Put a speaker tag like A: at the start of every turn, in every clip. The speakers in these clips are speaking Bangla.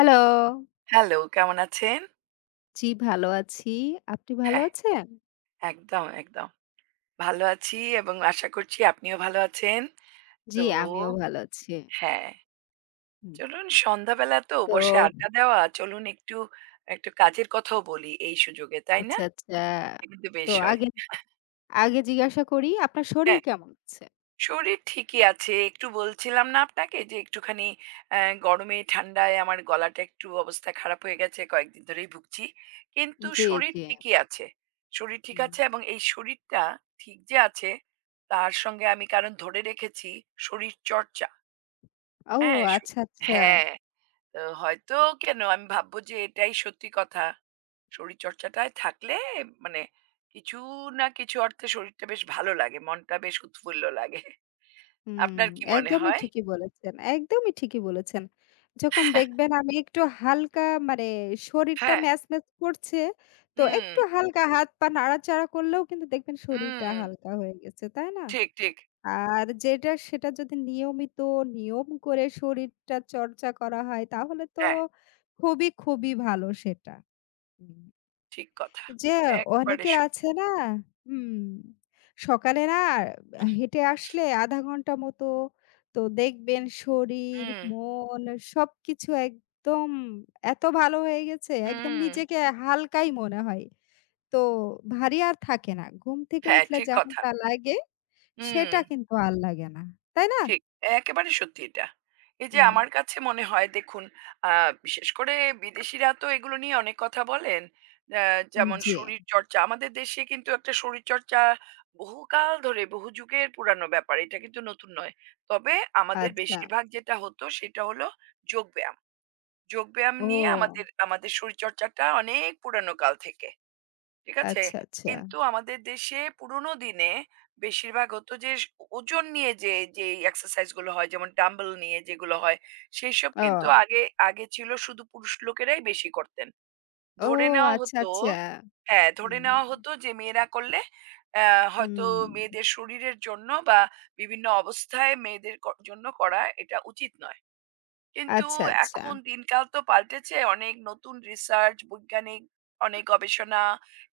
A: হ্যালো।
B: হ্যালো, কেমন আছেন?
A: জি, ভালো আছি। আপনি ভালো
B: হ্যাঁ,
A: আছেন?
B: একদম, একদম। ভালো আছি এবং আশা করছি আপনিও ভালো আছেন। তো
A: জি, আমিও ভালো আছি।
B: হ্যাঁ,
A: হুম।
B: চলুন সন্ধ্যাবেলা তো
A: তো
B: বসে আড্ডা দেওয়া, চলুন একটু কাজের কথাও বলি এই সুযোগে, তাই না?
A: আচ্ছা, আচ্ছা।
B: এটা কিন্তু
A: তো
B: বেশ হয়।
A: আগে আগে জিজ্ঞাসা করি আপনার শরীর
B: হ্যাঁ।
A: কেমন আছে?
B: শরীর ঠিকই আছে। একটু বলছিলাম না আপনাকে যে একটুখানি গরমে ঠান্ডায় আমার গলাটা একটু অবস্থা খারাপ হয়ে গেছে। কয়েকদিন ধরেই ভুগছি। কিন্তু
A: জি,
B: শরীর
A: জি।
B: ঠিকই আছে। শরীর ঠিক
A: হুম।
B: আছে এবং এই শরীরটা ঠিক যে আছে তার সঙ্গে আমি কারণ ধরে রেখেছি শরীরচর্চা।
A: ও
B: হ্যাঁ, স
A: আচ্ছা, আচ্ছা।
B: হ্যাঁ, তো হয়তো কেন আমি ভাববো যে এটাই সত্যি কথা। শরীরচর্চাটায় থাকলে মানে কিছু না কিছু অর্থে শরীরটা বেশ ভালো লাগে। মনটা বেশ উৎফুল্ল লাগে।
A: হুম,
B: আপনার কি মনে
A: একদমই
B: হয়?
A: ঠিকই বলেছেন, একদমই ঠিকই বলেছেন। যখন দেখবেন আমি একটু হালকা, মানে শরীরটা
B: হ্যাঁ,
A: ম্যাজম্যাজ করছে, তো
B: হুম,
A: একটু হালকা হাত পা নাড়াচাড়া করলেও কিন্তু দেখবেন শরীরটা
B: হুম,
A: হালকা হয়ে গেছে, তাই না?
B: ঠিক, ঠিক।
A: আর যেটা সেটা যদি নিয়মিত নিয়ম করে শরীরটা চর্চা করা হয় তাহলে তো
B: হ্যাঁ,
A: খুবই, খুবই ভালো সেটা। হুম।
B: ঠিক কথা।
A: যে
B: একেবারে
A: অনেকের
B: সত্যি।
A: আছে না, হুম, সকালে না হেঁটে আসলে আধা ঘন্টা মতো তো দেখবেন শরীর,
B: হুম,
A: মন সবকিছু একদম এত ভালো হয়ে গেছে, একদম
B: হুম,
A: নিজেকে হালকাই মনে হয়। তো ভারী আর থাকে না। ঘুম থেকে
B: হ্যাঁ,
A: উঠলে
B: ঠিক কথা।
A: যেমনটা লাগে
B: হুম,
A: সেটা কিন্তু আর লাগে না। তাই না?
B: ঠিক। একেবারে সত্যি এটা। এই যে
A: হুম,
B: আমার কাছে মনে হয় দেখুন, আ বিশেষ করে বিদেশিরা তো এগুলো নিয়ে অনেক কথা বলেন। আ যেমন
A: জি,
B: শরীরচর্চা। আমাদের দেশে কিন্তু একটা শরীরচর্চা বহুকাল ধরে, বহু যুগের পুরানো ব্যাপার। এটা কিন্তু নতুন নয়। তবে আমাদের
A: আচ্ছা।
B: বেশিরভাগ যেটা হতো সেটা হলো যোগব্যায়াম। যোগব্যায়াম নিয়ে
A: ও
B: আমাদের আমাদের শরীরচর্চাটা অনেক পুরানো কাল থেকে। ঠিক আছে?
A: আচ্ছা, আচ্ছা।
B: কিন্তু আমাদের দেশে পুরোনো দিনে বেশিরভাগ হতো যে স ওজন নিয়ে যে এক্সারসাইজ গুলো হয় যেমন ডাম্বেল নিয়ে যেগুলো হয়, সেইসব কিন্তু
A: ও,
B: আগে আগে ছিল শুধু পুরুষ লোকেরাই বেশি করতেন।
A: ও
B: ধরে নেওয়া
A: আচ্ছা,
B: হতো।
A: আচ্ছা।
B: হ্যাঁ, ধরে
A: হুম,
B: নেওয়া হতো যে মেয়েরা করলে অ্যা হয়তো
A: হুম।
B: মেয়েদের শরীরের জন্য বা বিভিন্ন অবস্থায় মেয়েদের ক জন্য করা এটা উচিত নয়। কিন্তু
A: আচ্ছা, আচ্ছা।
B: এখন দিনকাল তো পাল্টেছে। অনেক নতুন রিসার্চ, বৈজ্ঞানিক অনেক গবেষণা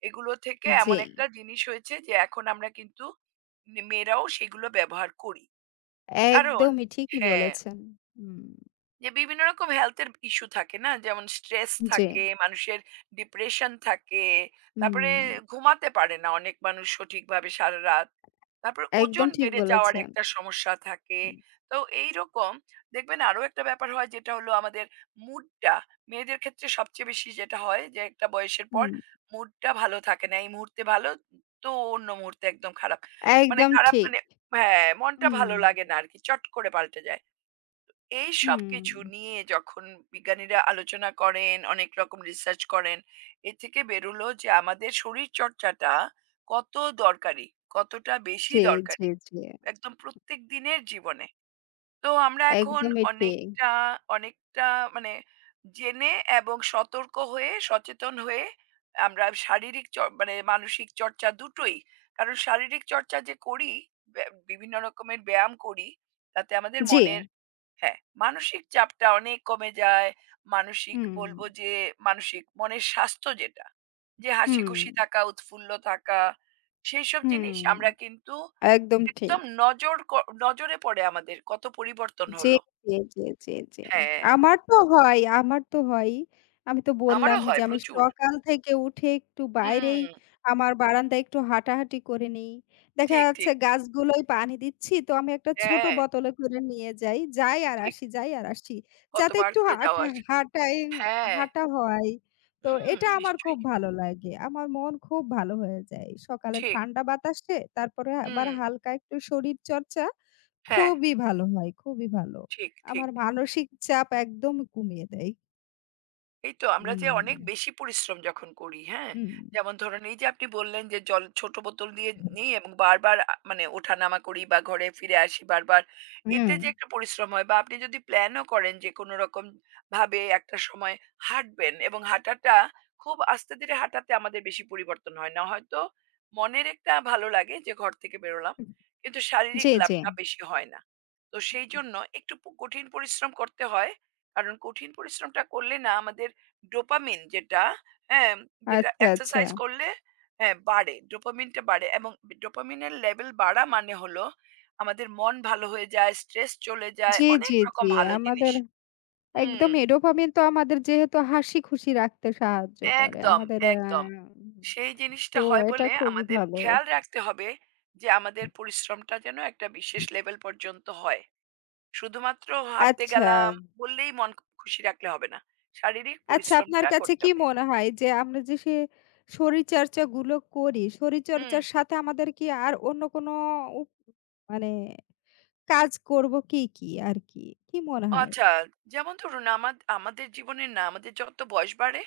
B: এগুলো থেকে
A: জি,
B: এমন একটা জিনিস হয়েছে যে এখন আমরা কিন্তু মেয়েরাও সেগুলো ব্যবহার করি। কারণ
A: একদমই ঠিকই
B: হ্যাঁ।
A: বলেছেন। হুম,
B: যে বিভিন্ন রকম হেলথ এর ইস্যু থাকে না? যেমন স্ট্রেস
A: জি,
B: থাকে, মানুষের ডিপ্রেশন থাকে। তারপরে
A: হুম,
B: ঘুমাতে পারে না অনেক মানুষ সঠিকভাবে সারারাত। তারপরে
A: একদম
B: ওজন
A: ঠিক
B: বেড়ে যাওয়ার
A: বলেছেন।
B: একটা সমস্যা থাকে।
A: হুম,
B: তো এইরকম দেখবেন আরো একটা ব্যাপার হয় যেটা হলো আমাদের মুডটা মেয়েদের ক্ষেত্রে সবচেয়ে বেশি যেটা হয় যে একটা বয়সের পর
A: হুম,
B: মুডটা ভালো থাকে না। এই মুহূর্তে ভালো তো অন্য মুহূর্তে একদম খারাপ। মানে
A: একদম
B: খারাপ
A: ঠিক।
B: মানে হ্যাঁ, মনটা
A: হুম,
B: ভালো লাগে না আরকি। চট করে পাল্টে যায়। এই
A: হুম।
B: সবকিছু নিয়ে যখন বিজ্ঞানীরা আলোচনা করেন, অনেক রকম রিসার্চ করেন, এ থেকে বেরোলো যে আমাদের শরীরচর্চাটা কত দরকারি, কতটা বেশি
A: জি, জি,
B: দরকারি।
A: জি,
B: একদম প্রত্যেক দিনের জীবনে। তো আমরা এখন
A: একদমই ঠিক।
B: অনেকটা, অনেকটা মানে জেনে এবং সতর্ক হয়ে, সচেতন হয়ে আমরা শারীরিক চর মানে মানসিক চর্চা দুটোই। কারণ শারীরিক চর্চা যে করি, ব্য বিভিন্ন রকমের ব্যায়াম করি, তাতে আমাদের
A: জি,
B: মনের হ্যাঁ, মানসিক চাপটা অনেক কমে যায়। মানসিক
A: হুম,
B: বলব যে মানসিক মনের স্বাস্থ্য যেটা, যে
A: হুম,
B: হাসিখুশি থাকা, উৎফুল্ল থাকা, সেইসব জিনিস
A: হুম,
B: আমরা কিন্তু
A: একদম ঠিক।
B: একদম নজর ক নজরে পড়ে আমাদের কত পরিবর্তন
A: জি,
B: হলো।
A: জি, জি, জি, জি।
B: হ্যাঁ,
A: আমার তো হয়, আমার তো হয়ই। আমি তো
B: আমারও
A: বললামই যে
B: হয়
A: আমি
B: প্রচুর।
A: সকাল থেকে উঠে একটু বাইরেই
B: হুম,
A: আমার বারান্দায় একটু হাঁটাহাঁটি করে নিই। দেখা
B: ঠিক,
A: যাচ্ছে
B: ঠিক।
A: গাছগুলোয় পানি দিচ্ছি, তো আমি একটা ছোট
B: হ্যাঁ,
A: বোতলে করে নিয়ে যাই। যাই আর
B: ঠিক।
A: আসি, যাই আর আসি। যাতে
B: কতবার
A: একটু
B: করে যাওয়া আসা।
A: হাঁটাই
B: হ্যাঁ,
A: হাঁটা হয়। তো
B: হুম,
A: এটা আমার
B: নিশ্চয়ই।
A: খুব ভালো লাগে। আমার মন খুব ভালো হয়ে যায়। সকালে
B: ঠিক।
A: ঠান্ডা বাতাসে, তারপরে
B: হুম,
A: আবার হালকা একটু শরীরচর্চা।
B: হ্যাঁ,
A: খুবই ভালো হয়, খুবই ভালো।
B: ঠিক, ঠিক।
A: আমার মানসিক চাপ একদম কমিয়ে দেয়।
B: এই তো আমরা যে
A: হুম,
B: অনেক বেশি পরিশ্রম যখন করি, হ্যাঁ?
A: হুম,
B: যেমন ধরুন এই যে আপনি বললেন যে জল ছোট বোতল দিয়ে নিই এবং বারবার মানে ওঠানামা করি বা ঘরে ফিরে আসি বারবার। এতে
A: হুম।
B: যে একটা পরিশ্রম হয় বা আপনি যদি প্ল্যানও করেন যে কোনো রকম ভাবে একটা সময় হাঁটবেন এবং হাঁটাটা খুব আস্তে ধীরে হাঁটাতে আমাদের বেশি পরিবর্তন হয় না। হয়তো মনের একটা ভালো লাগে যে ঘর থেকে বেরোলাম। কিন্তু
A: জি,
B: শারীরিক
A: জি।
B: লাভটা বেশি হয় না। তো
A: হুম।
B: সেইজন্য একটু প কঠিন পরিশ্রম করতে হয়। কারণ কঠিন পরিশ্রমটা করলে না আমাদের ডোপামিন যেটা হ্যাঁ, যেটা
A: আচ্ছা, আচ্ছা।
B: এক্সারসাইজ করলে হ্যাঁ বাড়ে। ডোপামিনটা বাড়ে এবং ডোপামিনের লেভেল বাড়া মানে হলো আমাদের মন ভালো হয়ে যায়, স্ট্রেস চলে যায়,
A: জি,
B: অনেক
A: জি,
B: রকম
A: জি।
B: ভালো জিনিস।
A: আমাদের
B: হুম,
A: একদমই ডোপামিন তো আমাদের যেহেতু হাসি-খুশি রাখতে সাহায্য করে।
B: একদম,
A: আমাদের আ
B: একদম। সেই
A: তো
B: জিনিসটা হয়
A: এটা
B: বলে
A: খুবই
B: আমাদের
A: ভালো।
B: খেয়াল রাখতে হবে যে আমাদের পরিশ্রমটা যেন একটা বিশেষ লেভেল পর্যন্ত হয়। শুধুমাত্র হাঁটতে
A: আচ্ছা,
B: গেলাম বললেই মন খুশি রাখলে হবে না। শারীরিক
A: আচ্ছা, আপনার
B: পরিশ্রমটা
A: কাছে
B: করতে
A: কি
B: হবে।
A: মনে হয় যে আমরা যে শরীরচর্চাগুলো করি,
B: হুম।
A: শরীরচর্চার সাথে আমাদের কি আর অন্য কোনো উপ মানে কাজ করব কি, কি আর কি? কি মনে হয়?
B: আচ্ছা, যেমন ধরুন আমাদের জীবনে না আমাদের যত বয়স বাড়ে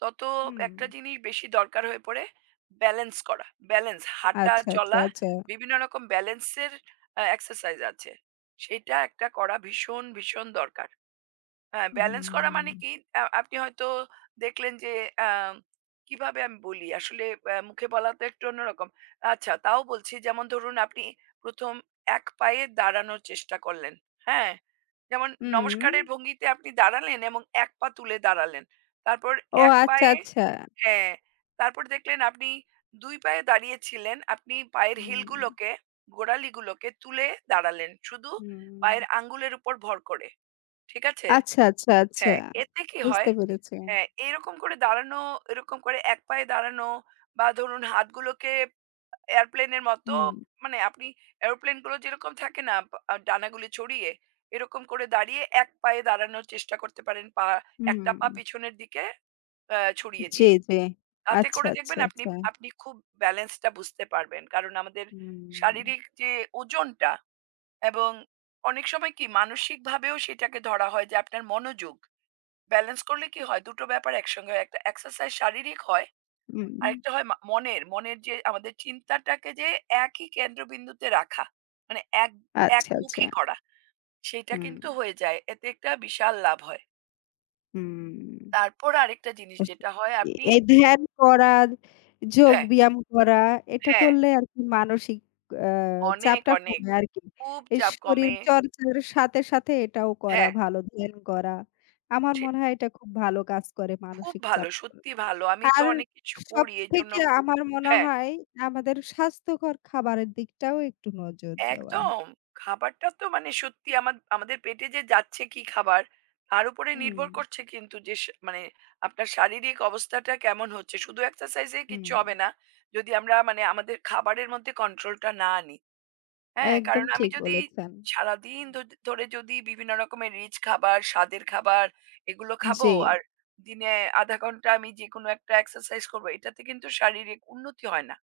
B: তত
A: হুম।
B: একটা জিনিস বেশি দরকার হয়ে পড়ে ব্যালেন্স করা। ব্যালেন্স হাঁটা,
A: আচ্ছা, আচ্ছা,
B: চলা
A: আচ্ছা।
B: বিভিন্ন রকম ব্যালেন্সের এক্সারসাইজ আছে। সেটা একটা করা ভীষণ, ভীষণ দরকার। হ্যাঁ, ব্যালেন্স করা মানে
A: হুম,
B: কি? আপনি হয়তো দেখলেন যে আ কিভাবে আমি বলি? আসলে মুখে বলা তো একটু অন্যরকম। আচ্ছা তাও বলছি যেমন ধরুন আপনি ১ম এক পায়ে দাঁড়ানোর চেষ্টা করলেন। হ্যাঁ? যেমন
A: হুম।
B: নমস্কারের ভঙ্গিতে আপনি দাঁড়ালেন এবং এক পা তুলে দাঁড়ালেন। তারপর
A: ও
B: এক
A: আচ্ছা,
B: পায়ে
A: আচ্ছা।
B: হ্যাঁ, তারপর দেখলেন আপনি ২ পায়ে দাঁড়িয়েছিলেন। আপনি পায়ের
A: হুম,
B: হিলগুলোকে, গোড়ালিগুলোকে তুলে দাঁড়ালেন। শুধু
A: হুম।
B: পায়ের আঙ্গুলের উপর ভর করে। ঠিক আছে?
A: আচ্ছা, আচ্ছা, আচ্ছা।
B: হ্যাঁ, এতে কি হয়
A: বুঝতে পেরেছি।
B: হ্যাঁ, এরকম করে দাঁড়ানো, এরকম করে এক পায়ে দাঁড়ানো বা ধরুন হাতগুলোকে এয়ারপ্লেনের মতো
A: হুম,
B: মানে আপনি এরোপ্লেন গুলো যেরকম থাকে না প আ ডানাগুলো ছড়িয়ে, এরকম করে দাঁড়িয়ে এক পায়ে দাঁড়ানোর চেষ্টা করতে পারেন।
A: হুম।
B: একটা পা পিছনের দিকে ছড়িয়ে
A: জি,
B: দিয়ে।
A: জি।
B: তাতে
A: আচ্ছা,
B: করে
A: আচ্ছা,
B: দেখবেন আপনি
A: আচ্ছা।
B: আপনি খুব ব্যালেন্স টা বুঝতে পারবেন। কারণ আমাদের
A: হুম,
B: শারীরিক যে ওজনটা এবং অনেক সময় কি মানসিকভাবেও সেটাকে ধরা হয় যে আপনার মনোযোগ। ব্যালেন্স করলে কি হয়? ২ টো ব্যাপার একসঙ্গে হয়। একটা এক্সারসাইজ শারীরিক হয়,
A: হুম।
B: আরেকটা হয় মনের। মনের যে আমাদের চিন্তাটাকে যে একই কেন্দ্রবিন্দুতে রাখা। মানে এক
A: আচ্ছা, আচ্ছা।
B: একমুখী করা। সেইটা
A: হুম,
B: কিন্তু হয়ে যায়। এতে একটা বিশাল লাভ হয়।
A: হুম।
B: তারপর আরেকটা জিনিস
A: আস
B: যেটা হয়
A: এ
B: আপনি
A: এই ধ্যান করা, যোগ
B: হ্যাঁ,
A: ব্যায়াম করা, এটা
B: হ্যাঁ,
A: করলে আরকি মানসিক আ
B: অনেক,
A: চাপটা
B: অনেক।
A: কমে আরকি।
B: খুব
A: এই
B: চাপ
A: শরীর
B: কমে।
A: চর্চার সাথে, সাথে এটাও করা
B: হ্যাঁ,
A: ভালো, ধ্যান করা। আমার
B: সে
A: মনে হয় এটা খুব ভালো কাজ করে
B: খুব
A: মানসিক চাপ
B: ভালো,
A: কম।
B: সত্যি ভালো। আমি তো
A: আর
B: অনেক কিছু করি এজন্য
A: সবথেকে আমার মনে
B: হ্যাঁ।
A: হয় আমাদের স্বাস্থ্যকর খাবারের দিকটাও একটু নজর দেওয়া।
B: একদম। খাবারটা তো মানে সত্যি আমাদের পেটে যে যাচ্ছে কি খাবার, তার উপরে
A: হুম,
B: নির্ভর করছে কিন্তু যে মানে আপনার শারীরিক অবস্থাটা কেমন হচ্ছে। শুধু এক্সারসাইজ এ
A: হুম।
B: কিচ্ছু হবে না। যদি আমরা মানে আমাদের খাবারের মধ্যে কন্ট্রোলটা না আনি। হ্যাঁ,
A: একদম
B: কারণ আমি
A: ঠিক
B: যদি
A: বলেছেন।
B: সারাদিন ধ ধরে যদি বিভিন্ন রকমের রিচ খাবার, স্বাদের খাবার এগুলো খাবো
A: জি,
B: আর দিনে ০.৫ ঘন্টা আমি যেকোনো একটা এক্সারসাইজ করব, এটাতে কিন্তু শারীরিক উন্নতি হয় না।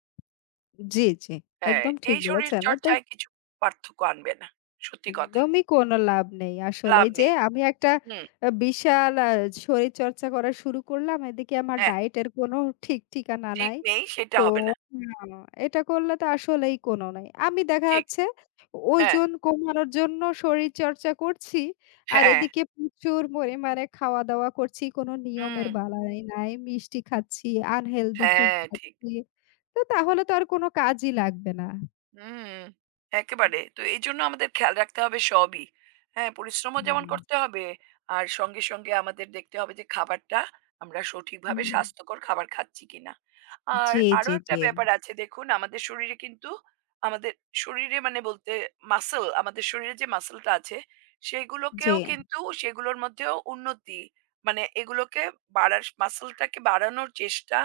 A: জি, জি।
B: হ্যাঁ,
A: একদম ঠিক
B: এই
A: বলেছেন। এতে
B: শরীরচর্চায় কিছু পার্থক্য আনবে না। সত্যি কথা।
A: একদমই কোনো লাভ নেই আসলে।
B: লাভ
A: এই যে
B: নেই।
A: আমি একটা
B: হুম,
A: বিশাল শরীরচর্চা করা শুরু করলাম। এদিকে আমার
B: হ্যাঁ,
A: ডায়েটের কোনো ঠিক ঠিকানা
B: ঠিক
A: নাই।
B: নেই সেটা
A: তো
B: হবে না।
A: না, এটা করলে তো আসলেই কোনো নাই। আমি দেখা
B: ঠিক।
A: যাচ্ছে
B: হ্যাঁ,
A: ওজন কমানোর জন্য শরীরচর্চা করছি। আর
B: হ্যাঁ,
A: এদিকে প্রচুর পরিমাণে খাওয়া-দাওয়া করছি। কোনো
B: হুম,
A: নিয়মের বালাই নাই। মিষ্টি খাচ্ছি, আনহেলদি ফুড
B: হ্যাঁ, ঠিক।
A: খাচ্ছি। তো তাহলে তো আর কোনো কাজই লাগবে না।
B: হুম,
A: হুম,
B: একেবারে। তো এইজন্য আমাদের খেয়াল রাখতে হবে সবই। হ্যাঁ, পরিশ্রমও যেমন
A: হুম।
B: করতে হবে, আর সঙ্গে, সঙ্গে আমাদের দেখতে হবে যে খাবারটা আমরা সঠিকভাবে
A: হুম,
B: স্বাস্থ্যকর খাবার খাচ্ছি কিনা। আর
A: জি,
B: আরো
A: জি,
B: একটা
A: জি।
B: ব্যাপার আছে দেখুন আমাদের শরীরে মানে বলতে মাসল, আমাদের শরীরে যে মাসলটা আছে
A: জি।
B: সেগুলোকেও কিন্তু সেগুলোর মধ্যেও উন্নতি মানে এগুলোকে মাসলটাকে বাড়ানোর চেষ্টা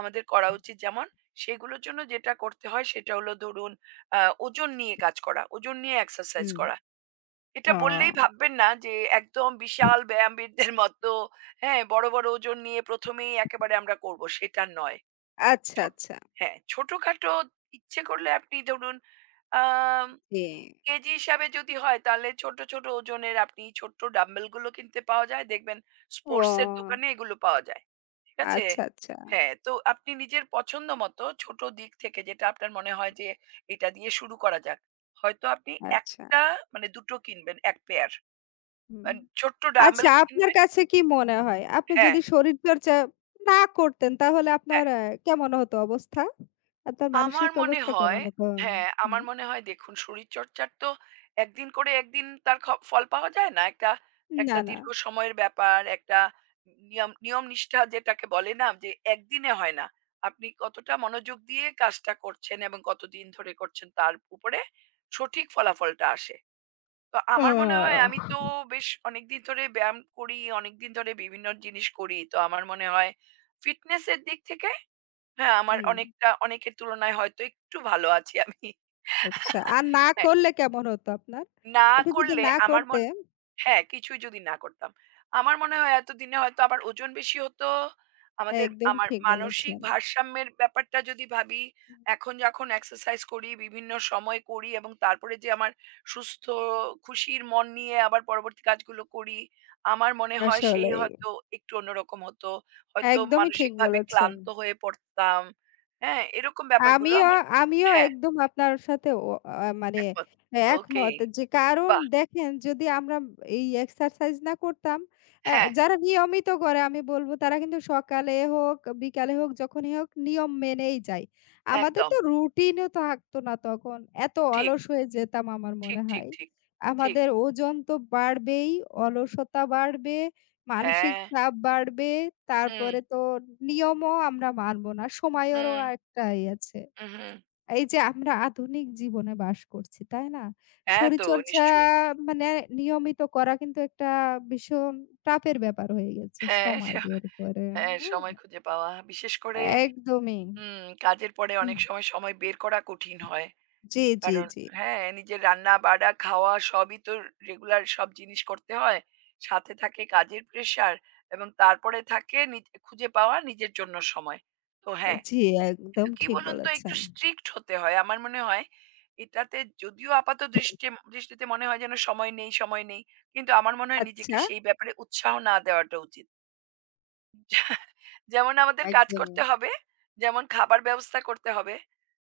B: আমাদের করা উচিত যেমন সেগুলোর জন্য যেটা করতে হয় সেটা হলো ধরুন আ ওজন নিয়ে কাজ করা, ওজন নিয়ে এক্সারসাইজ
A: হুম।
B: করা। এটা বললেই
A: ও
B: ভাববেন না যে একদম বিশাল ব্যায়ামবিদদের মতো, হ্যাঁ? বড়, বড় ওজন নিয়ে ১ম এই একেবারে আমরা করব, সেটা নয়।
A: আচ্ছা,
B: ছোট
A: আচ্ছা।
B: হ্যাঁ, ছোটখাটো ইচ্ছে করলে আপনি ধরুন আম
A: জি।
B: কেজি হিসাবে যদি হয় তাহলে ছোট, ছোট ওজনের আপনি ছোট্ট ডাম্বেলগুলো কিনতে পাওয়া যায়। দেখবেন স্পোর্টস এর
A: ও
B: দোকানে এগুলো পাওয়া যায়। ঠিক আছে?
A: আচ্ছা, আচ্ছা,
B: হ্যাঁ, তো আপনি নিজের পছন্দ মতো ছোট দিক থেকে যেটা আপনার মনে হয় যে এটা দিয়ে শুরু করা যাক। হয়তো আপনি
A: আচ্ছা।
B: একটা মানে ২ টো কিনবেন, ১ পেয়ার।
A: হুম।
B: ছোট্ট
A: আচ্ছা,
B: ডাম্বেল
A: আপনার
B: কিনবেন
A: কাছে কি মনে হয় আপনি
B: হ্যাঁ,
A: যদি শরীরচর্চা না করতেন তাহলে আপনার
B: হ্যাঁ।
A: কেমন হতো অবস্থা? আপনার
B: আমার
A: মানসিক
B: মনে
A: অবস্থা
B: হয়
A: কেমন হতো?
B: হ্যাঁ,
A: হুম।
B: আমার মনে হয় দেখুন শরীরচর্চার তো একদিন করে একদিন তার ফল পাওয়া যায় না। একটা
A: না,
B: একটা
A: না।
B: দীর্ঘ সময়ের ব্যাপার, একটা নিয়ম নিয়ম নিষ্ঠা যেটাকে বলে না যে একদিনে হয় না। আপনি কতটা মনোযোগ দিয়ে কাজটা করছেন এবং কতদিন ধরে করছেন তার উপরে সঠিক ফলাফলটা আসে। তো আমার মনে হয়
A: ও
B: আমি তো বেশ অনেকদিন ধরে ব্যায়াম করি, অনেকদিন ধরে বিভিন্ন জিনিস করি। তো আমার মনে হয় ফিটনেস এর দিক থেকে হ্যাঁ, আমার
A: হুম।
B: অনেকটা অনেকের তুলনায় হয়তো একটু ভালো আছি আমি।
A: আচ্ছা। আর না
B: হ্যাঁ,
A: করলে কেমন হতো আপনার?
B: না
A: আপনি যদি
B: করলে
A: না
B: আমার মনে
A: করতেন।
B: হ্যাঁ, কিছুই যদি না করতাম। আমার মনে হয় এতদিনে হয়তো আমার ওজন বেশি হতো।
A: একদম
B: আমার
A: ঠিক
B: মানসিক
A: বলেছেন।
B: ভারসাম্যের ব্যাপারটা যদি ভাবি, এখন যখন এক্সারসাইজ করি, বিভিন্ন সময় করি এবং তারপরে যে আমার সুস্থ খুশির মন নিয়ে আবার পরবর্তী কাজগুলো করি, আমার মনে হয় সেই
A: আসলেই।
B: হয়তো একটু অন্যরকম হতো। হয়তো
A: একদমই ঠিক
B: মানসিকভাবে
A: বলেছেন।
B: ক্লান্ত হয়ে পড়তাম। হ্যাঁ, এরকম ব্যাপারগুলো
A: আমিও,
B: আমার
A: আমিও
B: হ্যাঁ,
A: একদম আপনার সাথে ও আ মানে
B: একমত। ওকে,
A: একমত যে, কারণ
B: বাহ!
A: দেখেন যদি আমরা এই এক্সারসাইজ না করতাম,
B: হ্যাঁ,
A: যারা নিয়মিত করে আমি বলব তারা কিন্তু সকালে হোক, বিকালে হোক, যখনই হোক নিয়ম মেনেই যায়। আমাদের
B: একদম
A: তো রুটিনও থাকতো না তখন। এত
B: ঠিক।
A: অলস হয়ে যেতাম আমার
B: ঠিক,
A: মনে
B: ঠিক,
A: হয়।
B: ঠিক, ঠিক।
A: আমাদের ওজন তো বাড়বেই, অলসতা বাড়বে। মানসিক
B: হ্যাঁ,
A: চাপ বাড়বে।
B: হুম,
A: তারপরে তো নিয়মও আমরা মানব না। সময়েরও
B: হুম,
A: একটা ই আছে।
B: হুম, হুম।
A: এই যে আমরা আধুনিক জীবনে বাস করছি, তাই না?
B: হ্যাঁ তো
A: শরীরচর্চা
B: নিশ্চয়ই।
A: মানে নিয়মিত করা কিন্তু একটা ভীষণ চাপের ব্যাপার হয়ে গেছে
B: হ্যাঁ, স
A: সময় বের করে।
B: হ্যাঁ,
A: হ্যাঁ,
B: সময় খুঁজে পাওয়া। বিশেষ করে
A: একদমই।
B: কাজের পরে
A: উম
B: অনেক সময়, সময় বের করা কঠিন হয়।
A: জি, জি,
B: কারণ
A: জি।
B: হ্যাঁ, নিজের রান্না-বাড়া, খাওয়া সবই তো রেগুলার সব জিনিস করতে হয়। সাথে থাকে কাজের প্রেশার এবং তারপরে থাকে নিজ খুঁজে পাওয়া নিজের জন্য সময়। তো হ্যাঁ।
A: জি, একদম
B: কিন্তু কি
A: ঠিক
B: বলুন তো একটু
A: বলেছেন।
B: স্ট্রিক্ট হতে হয়। আমার মনে হয় এটাতে যদিও আপাত দৃষ্টি দৃষ্টিতে মনে হয় যেন সময় নেই, সময় নেই। কিন্তু আমার মনে হয় নিজেকে
A: আচ্ছা,
B: সেই ব্যাপারে উৎসাহ না দেওয়াটা উচিত। যে- যেমন আমাদের কাজ
A: একদমই।
B: করতে হবে, যেমন খাবার ব্যবস্থা করতে হবে,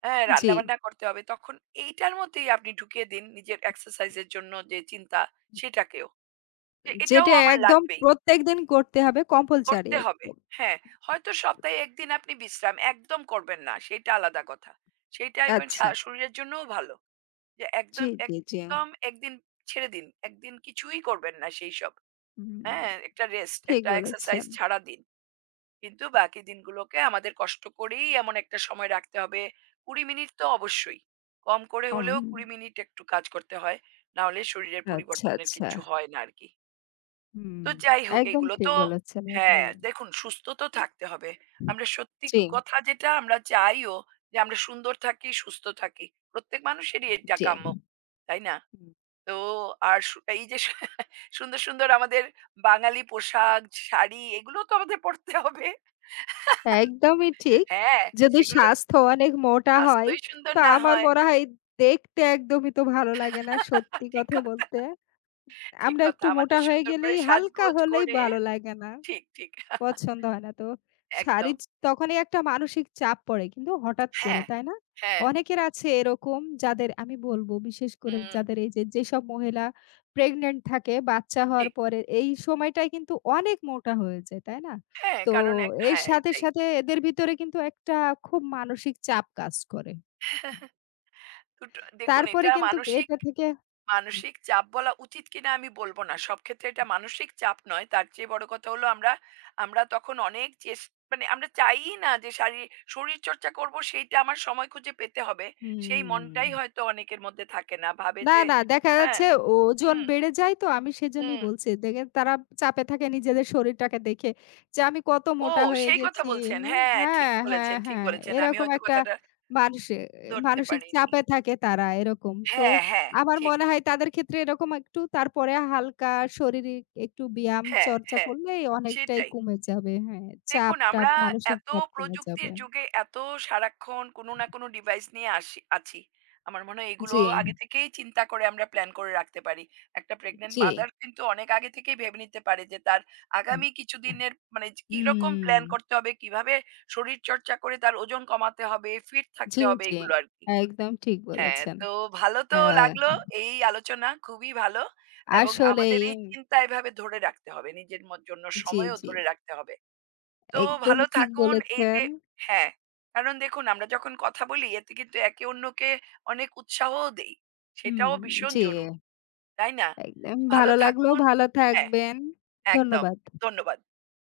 B: হ্যাঁ,
A: জি,
B: রান্নাবান্না করতে হবে। তখন এইটার মধ্যেই আপনি ঢুকিয়ে দিন নিজের এক্সারসাইজ এর জন্য যে চিন্তা সেটাকেও। যে এটাও
A: যেটা
B: আমার
A: একদম
B: লাগবেই।
A: প্রত্যেকদিন করতে হবে কম্পালসারি
B: করতে হবে।
A: একদম।
B: হ্যাঁ, হয়তো সপ্তাহে ১ দিন আপনি বিশ্রাম একদম করবেন না, সেইটা আলাদা কথা। সেইটা ইভেন
A: আচ্ছা।
B: শরীরের জন্যও ভালো। যে
A: জি,
B: একদম,
A: জি, জি।
B: একদম ১ দিন ছেড়ে দিন। ১ দিন কিছুই করবেন না সেইসব।
A: হুম,
B: হ্যাঁ, একটা রেস্ট,
A: ঠিক
B: একটা এক্সারসাইজ
A: বলেছেন।
B: ছাড়া দিন। কিন্তু বাকি দিনগুলোকে আমাদের কষ্ট করেই এমন একটা সময় রাখতে হবে। ২০ মিনিট তো অবশ্যই। কম করে
A: উম
B: হলেও ২০ মিনিট একটু কাজ করতে হয়। নাহলে শরীরের
A: আচ্ছা,
B: পরিবর্তনের
A: আচ্ছা।
B: কিচ্ছু হয় না আরকি।
A: হুম,
B: তো যাই হোক
A: একদম
B: এগুলো
A: ঠিক
B: তো
A: বলেছেন আপনি।
B: হ্যাঁ, দেখুন সুস্থ তো থাকতে হবে। আমরা সত্যি
A: জি,
B: কথা যেটা আমরা চাইও যে আমরা সুন্দর থাকি, সুস্থ থাকি। প্রত্যেক মানুষেরই এটা
A: জি।
B: কাম্য। তাই না?
A: হুম,
B: তো আর সু এই যে সু- সুন্দর, সুন্দর আমাদের বাঙালি পোশাক, শাড়ি এগুলো তো আমাদের পড়তে হবে।
A: একদমই ঠিক।
B: হ্যাঁ,
A: যদি
B: সেগুলো
A: স্বাস্থ্য অনেক মোটা হয়,
B: স্বাস্থ্যই সুন্দর
A: তো
B: না
A: আমার
B: হয়।
A: মনে হয় দেখতে একদমই তো ভালো লাগে না, সত্যি
B: ঠিক
A: কথা
B: কথা,
A: বলতে।
B: ঠিক
A: আমরা
B: কথা।
A: একটু
B: আমাদের
A: মোটা হয়ে
B: সুন্দর করে
A: গেলেই, হালকা
B: সাজগোজ
A: হলেই
B: করে
A: ভালো লাগে না।
B: ঠিক, ঠিক।
A: পছন্দ হয় না। তো শাড়ি
B: একদম।
A: চ তখনই একটা মানসিক চাপ পড়ে কিন্তু হঠাৎ করে,
B: হ্যাঁ,
A: তাই না?
B: হ্যাঁ।
A: অনেকের আছে এরকম, যাদের আমি বলব বিশেষ করে
B: হুম,
A: যাদের, এই যে যেসব মহিলা প্রেগন্যান্ট থাকে, বাচ্চা হওয়ার
B: ঠিক।
A: পরে এই সময়টায় কিন্তু অনেক মোটা হয়ে যায়, তাই না?
B: হ্যাঁ,
A: তো
B: কারণ একটা
A: এর
B: হ্যাঁ,
A: সাথে,
B: এটাই।
A: সাথে এদের ভিতরে কিন্তু একটা খুব মানসিক চাপ কাজ করে।
B: দুটো দেখুন
A: তারপরে
B: এটা
A: কিন্তু
B: মানসিক
A: এটা থেকে
B: মানসিক চাপ বলা উচিত কিনা আমি বলব না। সব ক্ষেত্রে এটা মানসিক চাপ নয়। তার চেয়ে বড় কথা হলো আমরা আমরা তখন অনেক চেস মানে আমরা চাইই না যে শরীরচর্চা করব সেইটা আমার সময় খুঁজে পেতে হবে। সেই
A: হুম।
B: মনটাই হয়তো অনেকের মধ্যে থাকে না। ভাবে
A: না,
B: যে
A: না, দেখা
B: হ্যাঁ,
A: যাচ্ছে ওজন
B: হুম,
A: বেড়ে যায়, তো আমি সেজন্যই
B: হুম।
A: বলছি। দেখেন তারা চাপে থাকে নিজেদের শরীরটাকে দেখে যে আমি কত
B: ও
A: মোটা হয়ে
B: সেই কথা
A: গেছি।
B: বলছেন। হ্যাঁ, ঠিক
A: হ্যাঁ, হ্যাঁ,
B: বলেছেন, ঠিক
A: হ্যাঁ,
B: বলেছেন। আমি
A: এরকম
B: হয়তো
A: একটা
B: কথাটা
A: মানসি
B: ধরতে
A: মানসিক
B: পারিনি।
A: চাপে থাকে তারা এরকম। তো
B: হ্যাঁ, হ্যাঁ,
A: আমার
B: ঠিক।
A: মনে হয় তাদের ক্ষেত্রে এরকম একটু তারপরে হালকা শারীরিক একটু ব্যায়াম
B: হ্যাঁ,
A: চর্চা
B: হ্যাঁ,
A: করলেই অনেকটাই
B: সেটাই।
A: কমে যাবে। হ্যাঁ,
B: দেখুন
A: চাপ-টাপ
B: আমরা
A: মানসিক
B: এত
A: চাপ কমে যাবে।
B: প্রযুক্তির যুগে এত সারাক্ষণ কোনো না কোনো ডিভাইস নিয়ে আসি আছি আমার মনে হয়
A: জি,
B: এগুলো আগে থেকেই চিন্তা করে আমরা প্ল্যান করে রাখতে পারি একটা প্রেগনেন্ট
A: জি।
B: মাদার কিন্তু অনেক আগে থেকেই ভেবে নিতে পারে যে তার আগামী কিছুদিনের মানে যে কিরকম প্ল্যান
A: হুম।
B: করতে হবে কিভাবে শরীর চর্চা করে তার ওজন কমাতে হবে ফিট
A: জি,
B: থাকতে হবে
A: জি।
B: এগুলো আর কি
A: একদম ঠিক
B: হ্যাঁ
A: বলেছেন।
B: তো ভালো তো
A: আ
B: লাগলো এই আলোচনা খুবই ভালো এবং আমাদের
A: আসলেই
B: এই চিন্তা এভাবে ধরে রাখতে হবে নিজের মত- জন্য
A: জি,
B: সময়ও
A: জি।
B: ধরে রাখতে হবে তো ভালো
A: একদমই ঠিক
B: থাকুন। এই
A: বলেছেন।
B: যে হ্যাঁ, কারণ দেখুন আমরা যখন কথা বলি এতে কিন্তু একে অন্যকে অনেক উৎসাহও দেই।
A: হুম,
B: সেটাও ভীষণ
A: জি।
B: জরুরি। তাই না?
A: একদম
B: ভালো
A: ভালো লাগলো।
B: থাকুন
A: ভালো
B: হ্যাঁ,
A: থাকবেন।
B: একদম।
A: ধন্যবাদ।
B: ধন্যবাদ।